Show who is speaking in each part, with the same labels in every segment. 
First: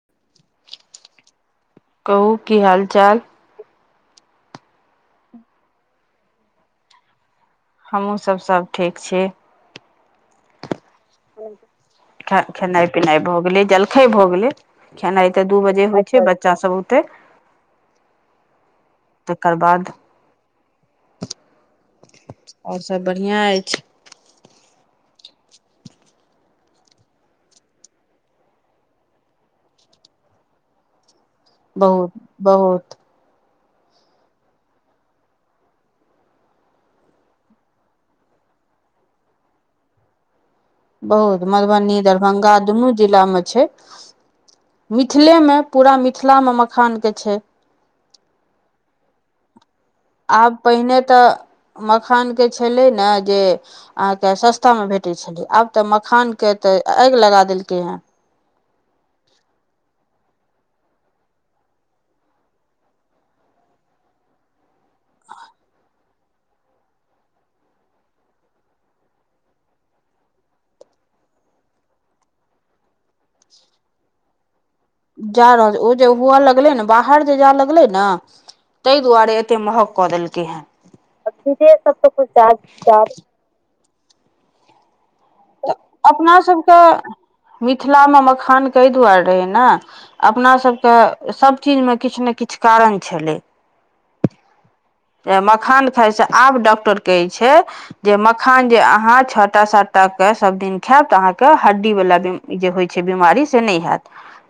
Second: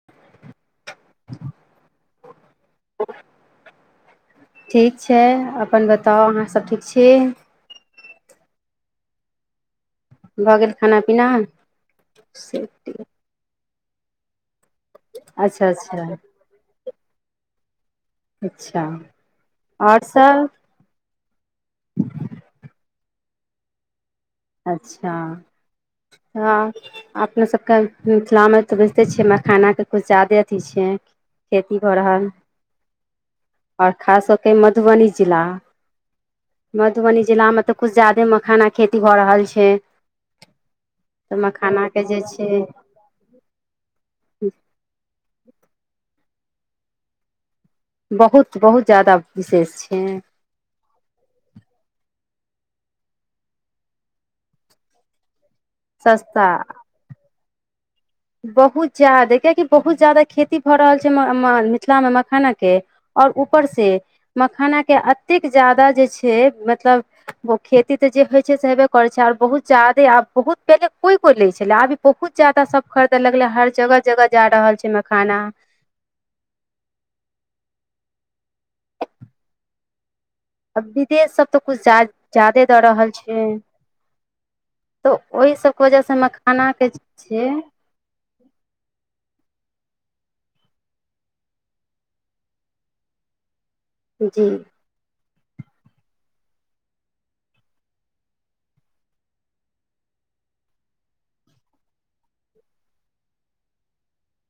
Speaker 1: [unintelligible]
Speaker 2: कहू की हाल चाल
Speaker 1: ठीक छै अपन बताउ अहाँ सब ठीक छी
Speaker 2: हमहुँ सब सब ठीक छी
Speaker 1: भऽ गेल खाना पीना
Speaker 2: [inaudible] हँ
Speaker 1: से
Speaker 2: खेनाइ पिनाइ भऽ गेले जल खै भऽ गेलै खेनाइ ते दू
Speaker 1: अच्छा
Speaker 2: बजे
Speaker 1: अच्छा
Speaker 2: होइ छै बच्चा सभ ओते [inaudible]
Speaker 1: अच्छा आओर सब
Speaker 2: आओर सभ बढ़िआँ अछि
Speaker 1: अच्छा हँ अपने सभके मिथिलामे तऽ बुझिते छियै मखानाके किछु जादे अथी छै खेती भऽ
Speaker 2: बहुत
Speaker 1: रहल
Speaker 2: बहुत
Speaker 1: आओर खास कऽ कऽ मधुबनी जिला मधुबनी जिलामे तऽ किछु ज्यादे मखानाक खेती भऽ रहल छै तऽ
Speaker 2: बहुत मधुबनी
Speaker 1: मखानाके जे
Speaker 2: दरभंगा
Speaker 1: छै
Speaker 2: दूनू जिला मे छै मिथिले मे पूरा मिथिला मे मखान के छै
Speaker 1: बहुत बहुत जादा विशेष छै
Speaker 2: आब पहिने तऽ मखानके छलै ने जे अहाँके सस्तामे भेटैत छलै आब तऽ मखानके
Speaker 1: सस्ता
Speaker 2: तऽ आगि लगा देलकै हँ
Speaker 1: बहुत ज्यादा किियकि बहुत ज्यादा खेती भऽ रहल छै मिथिलामे मखानाके आओर ऊपर से मखानाके अतेक जादा जे छै मतलब खेती तऽ जे होइ छै से हेबे करै छै आर बहुत ज्यादे आब बहुत पहिले कोइ कोइ लै छलै आब बहुत जादा सब खरीदे लगले हर जगह जगह जा रहल छै म
Speaker 2: जा रहल ओ जे हुए लगले ने बाहर जे जाय लगले ने ताहि दुआरे एते महग कऽ देलकै हेन
Speaker 1: आ विदेश सब तऽ कुछ ज्यदे दऽ रहल छै तऽ ओहि सबके वजह से मखानाके जे छै
Speaker 2: मिथिला मे मखान कऽ एय दुआरे रहे ने अपना सभके सभचीजमे किछु ने किछु कारण छलै
Speaker 1: जी
Speaker 2: मखान खाइ छै आब डॉक्टर कहै छै जे मखान जे अहाँ छोटा सातटा त्ताक सब दिन खायब तऽ अहाँके हड्डीवला जे होइ छै बीमारी से नहि हयत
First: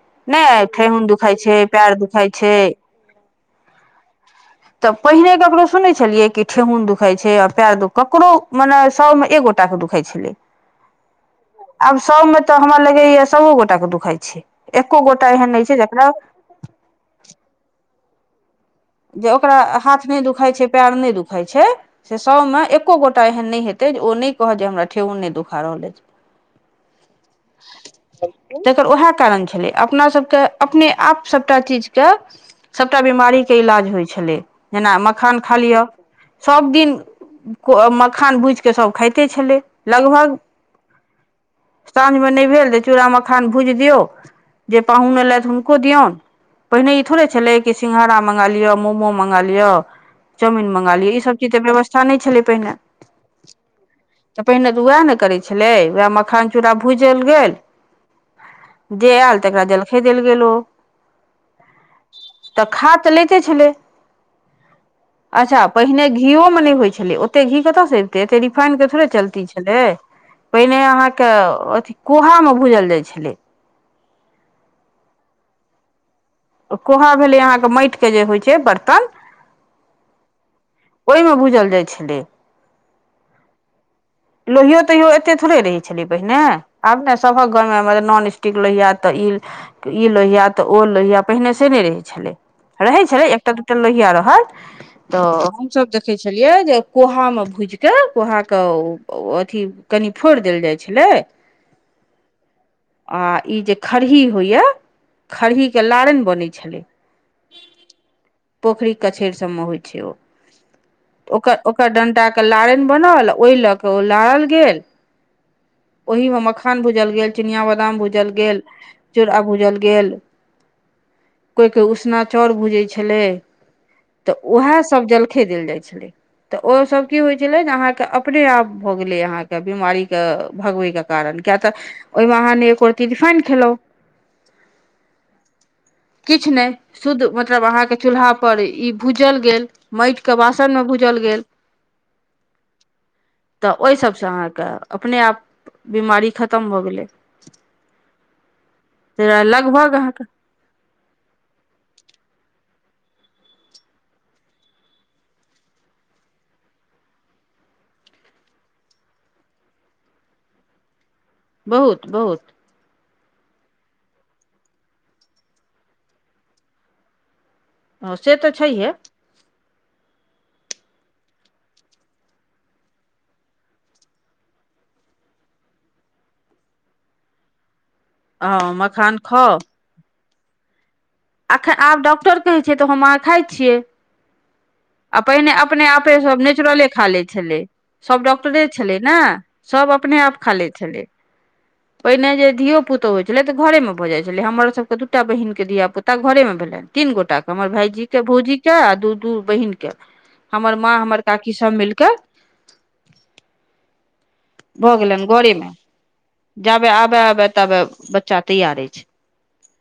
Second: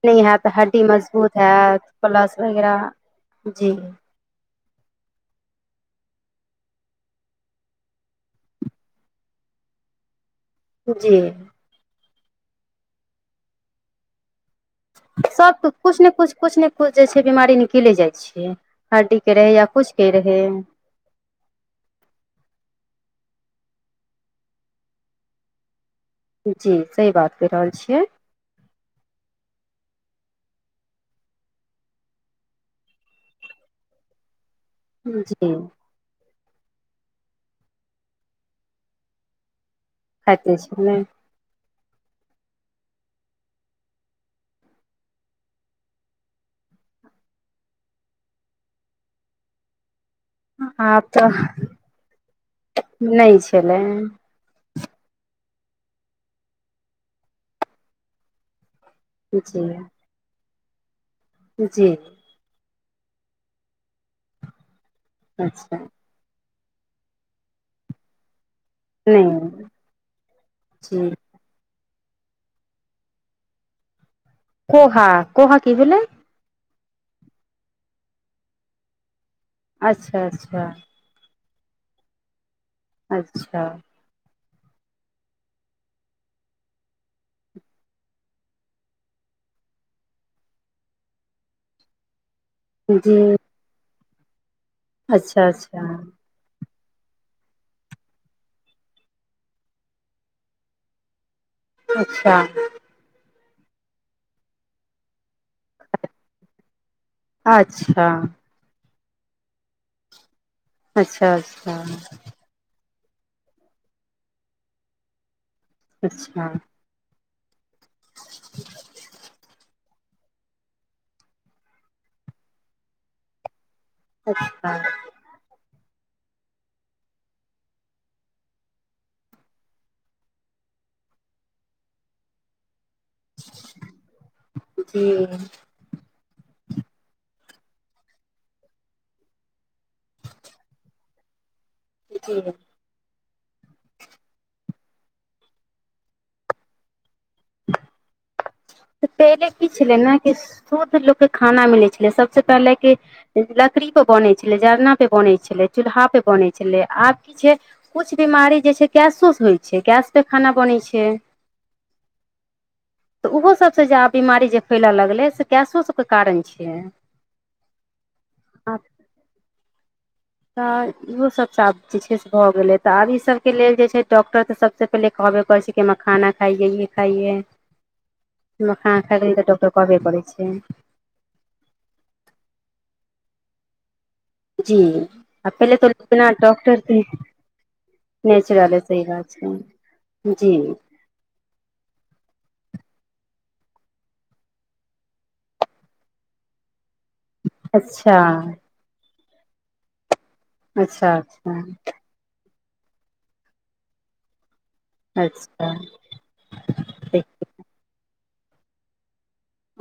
Speaker 1: न हयत हड्डी मजबूत हयत
Speaker 2: पयर दुखाइ
Speaker 1: प्लस
Speaker 2: छै
Speaker 1: वगैरह जी
Speaker 2: तऽ पहिने ककरो सुनने छलियै कि ठेहुन दुखाई छै आ पयर दुख ककरो मने सौ मे एगो एकटा दुखा छलै
Speaker 1: जी
Speaker 2: आब सौमे तऽ हमरा लगैए सौ ओ गोटे दुखाइ छै एको गोटा एहन नहि छै जकरा
Speaker 1: किछु जे छै बीमारी निकलि जाइ छै हड्डीके रहै या किछुके रहै
Speaker 2: पैर नहि दुूखै छै से सौ मे एको गोटा एहन नहि हेतै जे ओ नहि कहत जे हमरा ठेउन नहि दुखा रहल अछि
Speaker 1: जी सही बात कहि रहल छियै
Speaker 2: तकर उएह कारण छलै अपनासभके अपने आप सभटा चीजके सभटा बिमारीके इलाज होइ छलै जेना मखान
Speaker 1: जी
Speaker 2: खा लिअ सभ दिन मखान भूज कऽ सभ खाइते छलै लगभग
Speaker 1: खाइते छलै
Speaker 2: साँझमे नहि भेल जे चूड़ा मखान भुजि दियौ जे पाहुन एलथि हुनको दियऔन पहिने ई थोड़े छले कि सिंंगघहारा मंग लियअ मोमो मंगा लियअ चाउमीन मंगा लियै ईसभ चीज तऽ व्यवस्था नहि छलै पहिने
Speaker 1: नहि छलै
Speaker 2: तऽ पहिने तऽ उएह ने करै छलै उएह मखान चूड़ा भूजल गेल जे आयल तेकरा
Speaker 1: जी
Speaker 2: जलखे देल गेलो
Speaker 1: जी
Speaker 2: तऽ खा तऽ लेते छलै अच्छा पहिने घी यो मे नय होइ छले ओते घी कतऽ स ऐ एते रिफाइनड के थोड़े चलती
Speaker 1: नहि
Speaker 2: छलै पहिने
Speaker 1: जी
Speaker 2: अहाँके अथि कोहा मऽ भूजल जाइ छलै
Speaker 1: कोहा कोह कि भेलेय
Speaker 2: कोहा भेलै अहाँके माइट के जे होइ छै बर्तन
Speaker 1: अच्छा अच्छा
Speaker 2: ओय मे बुझल जाइ छलै
Speaker 1: अच्छा
Speaker 2: लोहियो तैयो एते थोड़े रहै छलै पहिने आब ने सभक घर मे नॉन स्टिक लोहिया तऽ ईल ई लोहिया तऽ ओ लोहिया पहिने से नय रहै छलै रहै
Speaker 1: जी
Speaker 2: छलै एकटा दूटा लोहिया रह तऽ
Speaker 1: अच्छा अच्छा
Speaker 2: हमसभ देखै छलियै जे कोहा मे भुज क कोहा के अथी कनि फोड़ देल जाइ छलै
Speaker 1: अच्छा
Speaker 2: आ ई जे खरही होइए खरही के लारैन बनै छलै
Speaker 1: अच्छा
Speaker 2: पोखरी कछेर सब में होइ छै ओ
Speaker 1: अच्छा
Speaker 2: ओ ओकर
Speaker 1: अच्छा
Speaker 2: डंटा लारेन बनल ओए लऽ के ओ लारल गेल ओहि मे
Speaker 1: अच्छा
Speaker 2: मखान भूजल गेल चिनिया बदाम भूजल गेल चूरा भूजल गेल कोइ कोइ उसना चाउर भूजै छलै तऽ
Speaker 1: अच्छा
Speaker 2: उएहसभ जलखे देल जाइ छलै तऽ ओसभ की होइ छलै जे अहाँकेँ अपने आप भऽ गेले अहाँके बीमारी के भगबे के कारण किया तऽ ओहिमे अहाँ रिफइन खेलौ
Speaker 1: जी
Speaker 2: किछ नय शुद्ध मतलब अहाँके चूल्हा पर ई भूजल गेल माइट के बासन मे भूजल गेल
Speaker 1: [inaudible]
Speaker 2: तऽ ओय सभसँ अहाँके अपने आप बिमारी खतम भऽ गेलै
Speaker 1: तऽ पहिले की
Speaker 2: लगभग
Speaker 1: छलै ने
Speaker 2: अहाँके
Speaker 1: कि शुद्ध लोक के खाना मिलै छलै सबसँ पहिले कि लकड़ी पे बनै छलै जरना पे बनै छलै चूल्हा पे बनै छलै आब की छै कुछ बीमारी जे छै गैसो स होइ छै गैस पे खाना बनै छै
Speaker 2: बहुत बहुत
Speaker 1: तऽ ओहो सभसँ जे आब बिमारी जे फैलय लगलै से गैसो सभके कारण छै यऽ
Speaker 2: अ से तऽ छैहे
Speaker 1: तऽ इहो सब आब जे छै से भऽ गेले तऽ आब ई सब के लेल जे छै डॉक्टर के सबसे पहिले कहबे करय छै कि मखाना खाइयए ये खाइयए
Speaker 2: हँ
Speaker 1: मखाना
Speaker 2: मखान
Speaker 1: खा के लैल तऽ डाक्टर कहबे करै छै
Speaker 2: अखन आब डॉक्टर कहै छै तऽ हम आहाँ खाय छियै
Speaker 1: [inaudible]
Speaker 2: आ पहिने
Speaker 1: पहिले
Speaker 2: अपने
Speaker 1: तऽ
Speaker 2: आपे
Speaker 1: बिना
Speaker 2: सब
Speaker 1: डॉक्टर
Speaker 2: नेचुरले
Speaker 1: के
Speaker 2: खा लै छलै सब डॉक्टरे
Speaker 1: नेचुरले
Speaker 2: छलै
Speaker 1: सही
Speaker 2: ने
Speaker 1: बात छै
Speaker 2: सब अपने आप
Speaker 1: जी
Speaker 2: खा लै छलै पहिने जे धियो पुतो होइ छले तऽ घरे में भऽ जाइ छले हमर सब के दूटा बहिन के धिया पुता घरे में भेलेन तीन गोटा के हमर भायजी
Speaker 1: अच्छा
Speaker 2: के भौजी के आ दू दू बहिन के हमर माँ
Speaker 1: अच्छा
Speaker 2: हमर काकी
Speaker 1: अच्छा
Speaker 2: सब मिल के भऽ गेलेन घरे मे
Speaker 1: अच्छा
Speaker 2: जाबे आबे
Speaker 1: ठीक
Speaker 2: आबे तबे बच्चा तैयार ऐछ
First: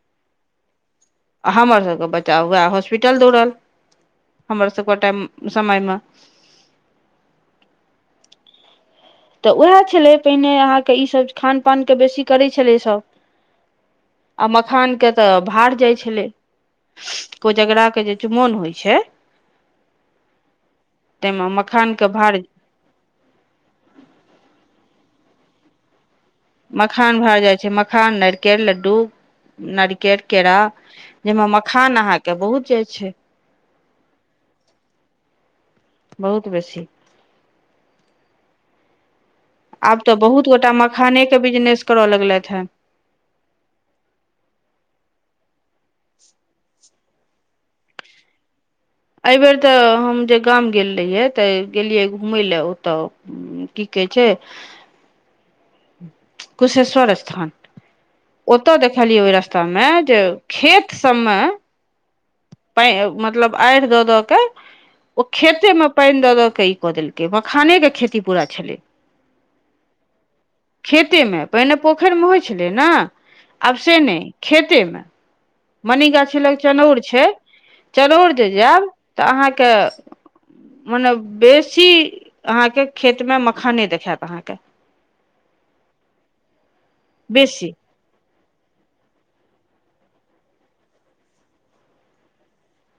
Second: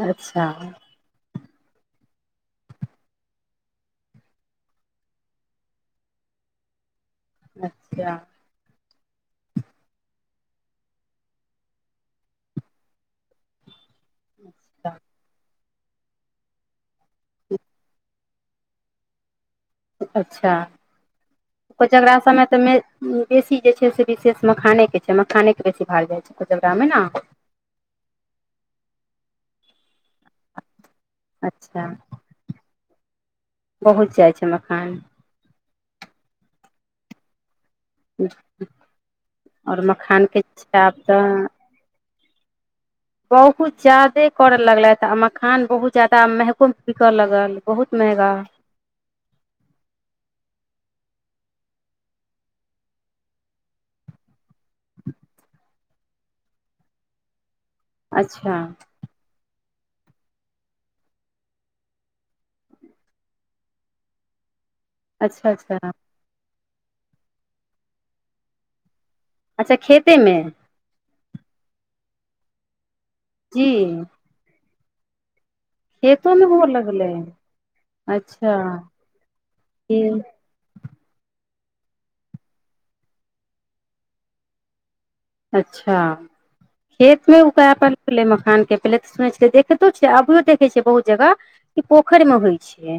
Speaker 1: अच्छा
Speaker 2: आ हमरसभके बच्चा उएह हॉस्पिटल दौड़ल हमरसभके टाइम समयमे
Speaker 1: अच्छा
Speaker 2: तऽ उएह छलै पहिने अहाँके ईसभ खान पानके बेसी करै छलै सभ आ मखान के तऽ भार जाइ छलै कोजगरा के जे ु मोन होइ छै
Speaker 1: अच्छा
Speaker 2: ताहिमे मखानके
Speaker 1: कोजगरा
Speaker 2: भार
Speaker 1: समय तऽ मे बेसी जे छै से विशेष मखाने के छै मखाने के बेसी भाड़ जाय छै कोजगरा मे ने
Speaker 2: मखान भार जाइ छै मखान नारिकल लड्डू नारिकल केरा जाहिमे
Speaker 1: अच्छा
Speaker 2: मखान अहाँके बहुत जाइ छै
Speaker 1: बहुत जाइ छै मखान
Speaker 2: बहुत बेसी
Speaker 1: [unintelligible] आओर
Speaker 2: आब तऽ
Speaker 1: मखान के
Speaker 2: बहुत गोटा
Speaker 1: आब
Speaker 2: मखाने के
Speaker 1: तऽ
Speaker 2: बिजनेस करऽ लगलथि हे
Speaker 1: बहुत ज्यादे करऽ लगलथि आ मखान बहुत ज्याददा महगो बिकऽ लगल बहुत महगा
Speaker 2: एहि बेेर तऽ हम जे गाम गेल रहियै तऽ गेलियै घूमय लए ओतऽ की कहै छै कुशेश्वर स्थान
Speaker 1: अच्छा
Speaker 2: ओतऽ देख खलियै ओहि रस्ता में जे खेत सब मे प मतलब आढ़ द द के ओ
Speaker 1: अच्छा
Speaker 2: खेते मे
Speaker 1: अच्छा
Speaker 2: पानि द द के ई कऽ देलकै मखाने के खेती पूरा छलै
Speaker 1: अच्छा खेतेमे
Speaker 2: खेतेमे पहिने पोखरिमे होइत छलै ने
Speaker 1: जी
Speaker 2: आब से नहि खेतेमे
Speaker 1: खेतो
Speaker 2: मनिगाछी
Speaker 1: मे
Speaker 2: लग
Speaker 1: हुअ
Speaker 2: चनौर
Speaker 1: लगलै
Speaker 2: छै चनौर जे
Speaker 1: अच्छा
Speaker 2: जायब तऽ अहाँके
Speaker 1: खे
Speaker 2: मने बेसी अहाँके खेत मे मखाने देखायत अहाँके
Speaker 1: अच्छा खेत मे उप
Speaker 2: बेसी
Speaker 1: अपन ै मखान के पहिले तऽ सुनै छ देखितो छ अभियो देखै छियै बहुत जगह ई पोखरि मे होइ छियै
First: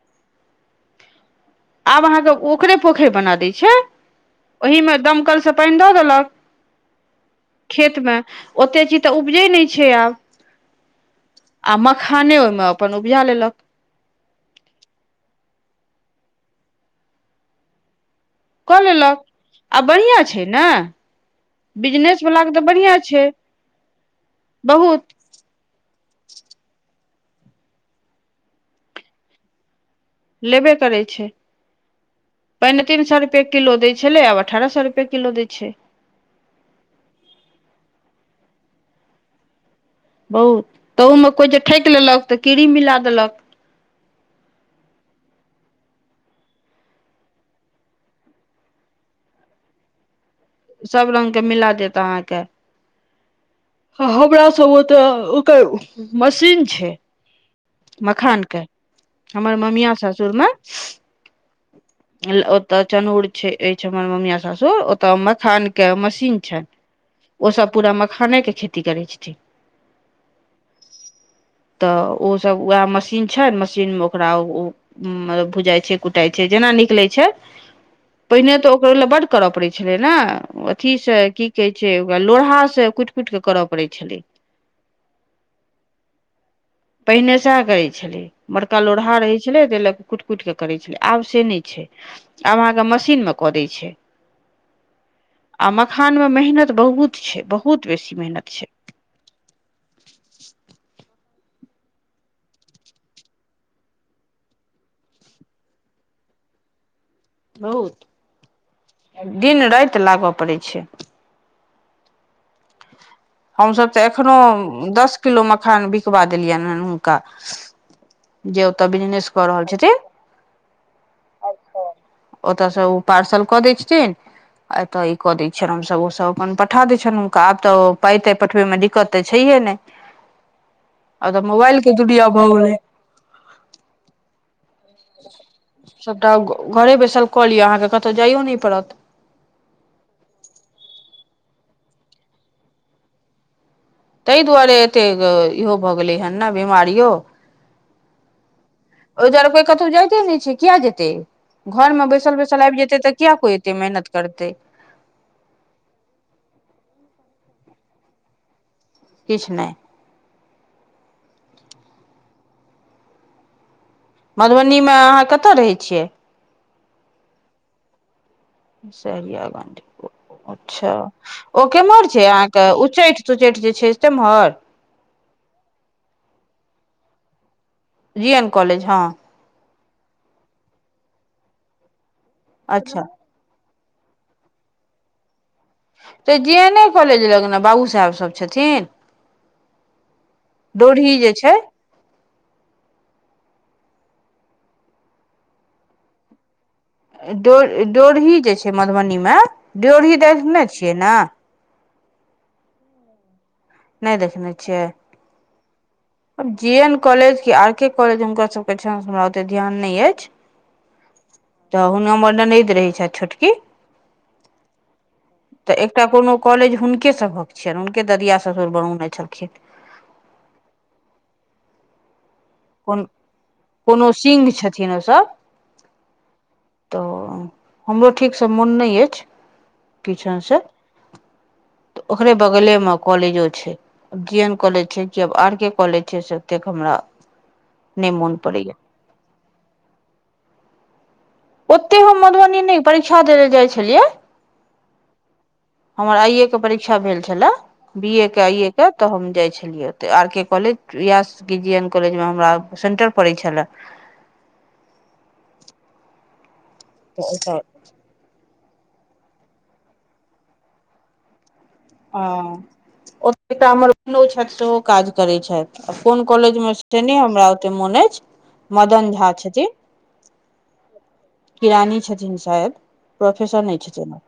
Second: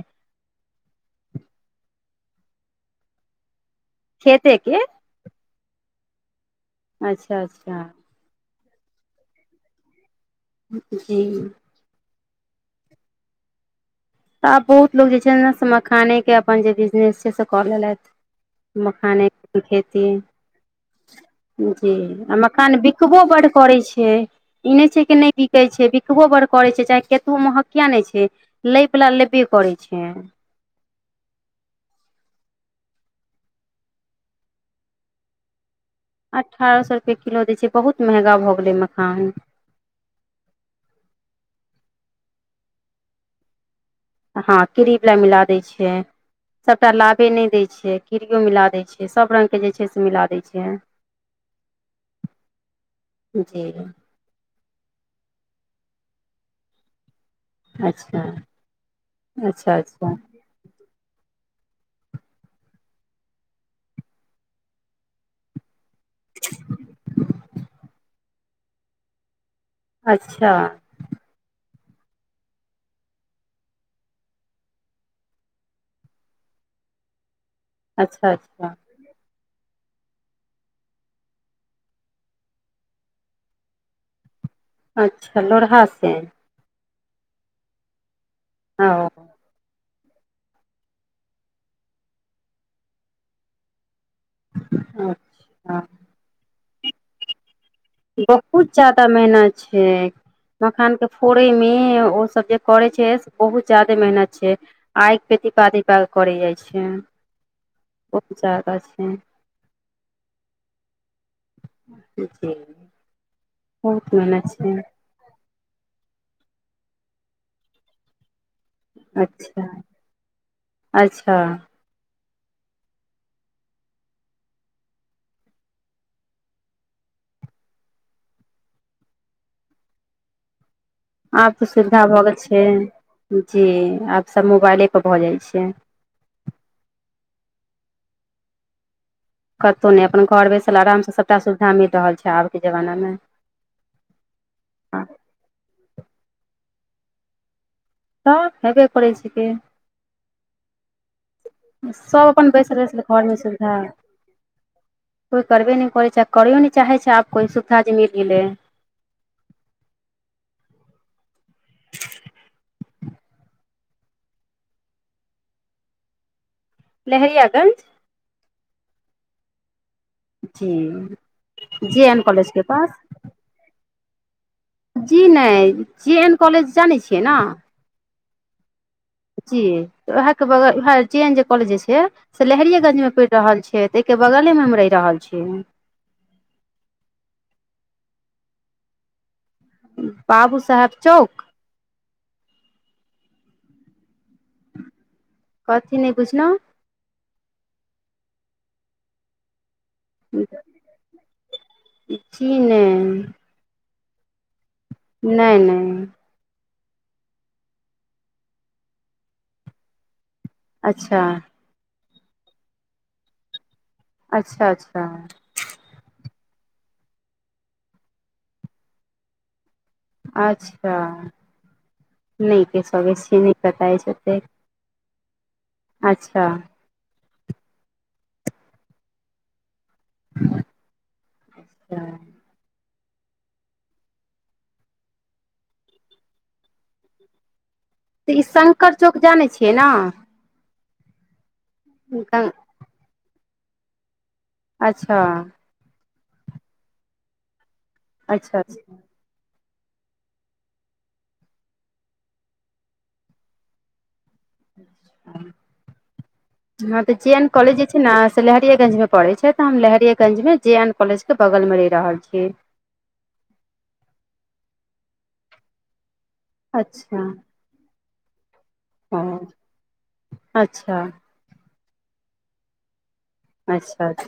Speaker 2: आब अहाँके ओकरे पोखरि बना दै छै
Speaker 1: खेते के
Speaker 2: ओहिमे दमकलसँ पानि दऽ देलक
Speaker 1: अच्छा अच्छा
Speaker 2: खेतमे ओतेक चीज तऽ उपजै नहि छै आब
Speaker 1: [unintelligible]
Speaker 2: आ मखाने ओहिमे अपन उऊपजा लेलक
Speaker 1: तऽ आब बहुत लोको जे छै ने से मखानेके अपन जे बिजनेस छै से कऽ लेलथि
Speaker 2: कऽ लेलक
Speaker 1: मखाने
Speaker 2: आ
Speaker 1: खेतीै
Speaker 2: बढ़िआँ छै ने
Speaker 1: जी आ
Speaker 2: बिजनेसवलाके तऽ
Speaker 1: मकान
Speaker 2: बढ़िआँ
Speaker 1: बिकबो
Speaker 2: छै
Speaker 1: बड्ड करैत छै ई नहि छै
Speaker 2: बहुत
Speaker 1: कि नहि बिकै छै बिकबो बड़ करे छै चाहे केतो महक कििया नहि छै लय वला लेबे करै छै
Speaker 2: लेबे करै छै पहिने तीन सए रुपए किलो दै छलै आब अठारह सए रुपए किलो दै छै
Speaker 1: अठारह सए रुपए किलो दै छै बहुत महगा भऽ गेलै मखान
Speaker 2: बहुत तहूमे कोइ जे ठकि लेलक तऽ कीड़ी मिला देलक
Speaker 1: हँ कोड़ी वला मिला दै छिय सभटा लाभे नहि दै छै खीड़ियो मिला दै छै सब रंगग के जे छै से मिला दै छै
Speaker 2: सब रंगग के मिला देत अहाँके
Speaker 1: जी
Speaker 2: हमरा सब ओते ओकर मशीन छै
Speaker 1: अच्छा
Speaker 2: मखान के हमर
Speaker 1: अच्छा
Speaker 2: ममिया
Speaker 1: अच्छा
Speaker 2: सासुरमे ओतऽ चनहुड़ छै अछि हमर मम्मिया सासुर ओतऽ मखान किया मशीन छनि ओ सब पूरा मखाने के खेती करै छथिन
Speaker 1: अच्छा
Speaker 2: तऽ ओसभ उएह मशीन छै मशीनमे ओकरा ओ मतलब भुजाइ छै कुटाइ छै जेना निकलै छै
Speaker 1: अच्छा
Speaker 2: पहिने तऽ
Speaker 1: अच्छा
Speaker 2: ओकरो लए बड करय पड़ छलै ने अथीसँ की कहै छै ओकरा लोरहासँ कुटि पुटि कऽ करय पड़ैत छलै
Speaker 1: अच्छा लोढ़हा से
Speaker 2: पहिने सएह करैत छलै बड़का
Speaker 1: ओ
Speaker 2: लोढ़हा रहैत छलै तेलक कुटि कुटि कऽ करै छलै आब से नहि छै आब अहाँके मशीनमे कऽ दै छै
Speaker 1: [unintelligible]
Speaker 2: आ मखान में मेहनत बहुत छै बहु
Speaker 1: बहुत जादा मेहनत छै मखान के फोड़े मे ओ सब जे करे छै बहुत जादे मेहनत छै आग पे घीपा घोपा कऽ करय जाइ छै
Speaker 2: बहुत
Speaker 1: ज्यादा छै
Speaker 2: दिन राति लागऽ पड़ै छै
Speaker 1: [unintelligible]
Speaker 2: हमसभ तऽ
Speaker 1: बहुत
Speaker 2: एखनो
Speaker 1: मेहनत छै
Speaker 2: दस किलो मखान बिकबा देलियनि हेँ हुनका जे ओत बिजनेस कऽ
Speaker 1: अच्छा
Speaker 2: रहल छथिन
Speaker 1: अच्छा
Speaker 2: ओतऽ से ओ पार्सल कऽ देय छथिन एतऽ ई कऽ दै छियनि हमसभ ओसभ अपन पठा दे छन हुनका आब तऽ पाई ताई पठबे में द दिक्कत तऽ छैहे नहि
Speaker 1: आब तऽ
Speaker 2: मोबाइल के
Speaker 1: सुविधा
Speaker 2: दुनिया
Speaker 1: भऽ गेल
Speaker 2: गेलै
Speaker 1: छै जी आब सब मोबाइलेपर भऽ जाइ छै
Speaker 2: सभटा घरे बैसल कऽ लिअ अहाँके कतहु जाइयो नहि पड़त
Speaker 1: कतहु नहि अपन घर बैसल आराम से सबटा सुविधा मिल रहल छै आब के जमाना मे
Speaker 2: ताहि दुआरे एतेक इहो भऽ गेलै हेन नऽ बिमारियो
Speaker 1: तऽ हेबे करै
Speaker 2: ओई
Speaker 1: छिकै
Speaker 2: दुआरे कोई कतहु जाइते ने छै किया जेतै घरमे
Speaker 1: सब
Speaker 2: बैसल
Speaker 1: अपन
Speaker 2: बैसल आबि जेतै तऽ कििया
Speaker 1: घरमे
Speaker 2: कोइ
Speaker 1: सुविधा
Speaker 2: एतै मेहनत करतै
Speaker 1: कोइ करबे नहि करै छै आ करैो नहि चाहे छै आब कोइ सुविधा जे मिल गेलै
Speaker 2: किछु नहि मधुबनीमे अहाँ कतय रहै छियै
Speaker 1: लहरियाागं्ज
Speaker 2: सहरिया गंज
Speaker 1: जी
Speaker 2: अच्छा ओ
Speaker 1: जे
Speaker 2: केम्हर
Speaker 1: एन
Speaker 2: छै
Speaker 1: कॉलेज के
Speaker 2: अहाँके
Speaker 1: पास
Speaker 2: उच्चैठ सुचैठ जे छै से तेम्हर
Speaker 1: जी नहि जे एन कॉलेज जानै छियै ने
Speaker 2: जी एन कॉलेज हँ
Speaker 1: जी वएह के बगलह जे एन जे कॉलेज जे छै से
Speaker 2: अच्छा
Speaker 1: लहेरियेगंज मे रहल छै तहि के बगले मे हम रहि रहल छीियै
Speaker 2: तऽ जे एने कॉलेज लग नऽ बाबू साहेब सब छथिन
Speaker 1: बाबू साहेब
Speaker 2: डोरही जे
Speaker 1: चौक
Speaker 2: छै
Speaker 1: कथि नहि बुझलऊ
Speaker 2: डो ड्योढ़ी जे छै मधुबनीमे ड्योढ़ी देखने छियै ने
Speaker 1: जी नहि
Speaker 2: नहि देखने छियै
Speaker 1: नहि नहि
Speaker 2: जे एन कॉलेज कि आर के कॉलेज हुनकर सभके छनि हमरा ओतेक ध्यान नय अछि
Speaker 1: अच्छा
Speaker 2: तऽ हुनका हमर ननद रहैत छ छोटकी
Speaker 1: अच्छा अच्छा
Speaker 2: तऽ एकटा कोनो कॉलेज हुनके सभक छियनि हुनके ददिया ससुर बनौने छलखिन
Speaker 1: अच्छा नहि क सकै छियै नहि पता अछि ओतेक
Speaker 2: छ ओ सभ
Speaker 1: अच्छा
Speaker 2: तऽ हमरो ठीकसँ मोन नय अछि पीछाँ से तऽ
Speaker 1: अच्छा
Speaker 2: ओकरे बगले मे कॉलेजो छै जी एन कॉलेज छै किब आर के कॉलेज छै से एतेक हमरा नहि मोन
Speaker 1: तऽ ई
Speaker 2: पड़ैया
Speaker 1: शंकर चौक जानै छियै ने
Speaker 2: ओते हम
Speaker 1: अच्छा
Speaker 2: मधुबनी नहि परीक्षा देै लेल जाइ छलियै
Speaker 1: अच्छा
Speaker 2: हमर आइए के परीक्षा भेल छले बी ए के
Speaker 1: अच्छा
Speaker 2: आइए के तऽ हम जाइ छलियै आर के कॉलेज या के जी एन कॉलेजमे हमरा सेंटर पड़ै छलए
Speaker 1: हँ तऽ जेन कॉलज ने से लहरियेगंज मे पढ़े छै ते हम लहेरियगंज मे जे एन कॉलेज के बगल मे रहे
Speaker 2: ह ओत त हमर [unintelligible] छथि सेहो काज करैत छथि आ कोन कॉलेज मे से
Speaker 1: अच्छा
Speaker 2: नै हमरा ओते मोन अैछ मदन झा
Speaker 1: हँ
Speaker 2: छथिन
Speaker 1: अच्छा
Speaker 2: किरानी छथिन शायद प्रोफेसर नैय
Speaker 1: अच्छा
Speaker 2: छथिन ओ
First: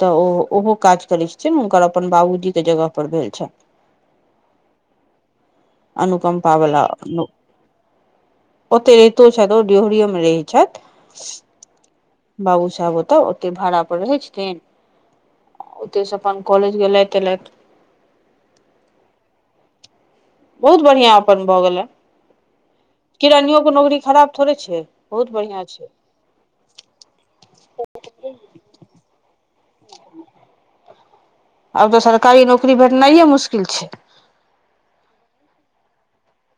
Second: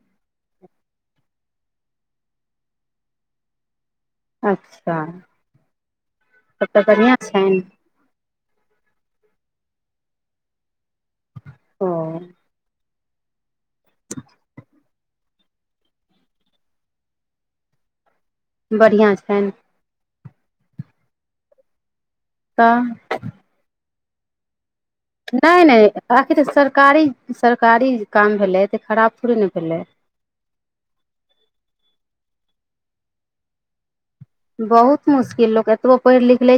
Speaker 2: तऽ ओ ओहो काज करैत छथि हुनकर अपन बाबूजीके जगहपर भेल छनि
Speaker 1: अच्छा
Speaker 2: अनुपम
Speaker 1: तब तऽ
Speaker 2: पाबला
Speaker 1: बढ़िआँ छनि
Speaker 2: ओते रहितो छथि ओ डिरिियो मे रहैत छथि
Speaker 1: ओ
Speaker 2: बाबू साहेब ओतऽ ओतैय भाड़ा पर रहै छथिन ओतऽ स अपन कॉलज गेलैथ- एलैथ
Speaker 1: बढ़ियां छैन
Speaker 2: बहुत बढ़ियां अपन भए गेल आ
Speaker 1: त
Speaker 2: किरानियो के नौकरी खराब थोड़े छैय
Speaker 1: नै - नै आखिर त सरकारी- सरकारी काम भेलै तऽ खराब थोड़ी न भेलै
Speaker 2: [inaudible] आब तऽ सरकारी नौकरी भेटनाइये मुश्किल छैय
Speaker 1: बहुत मुश्किल लोक एतबो पैढ़ लिख लेै छै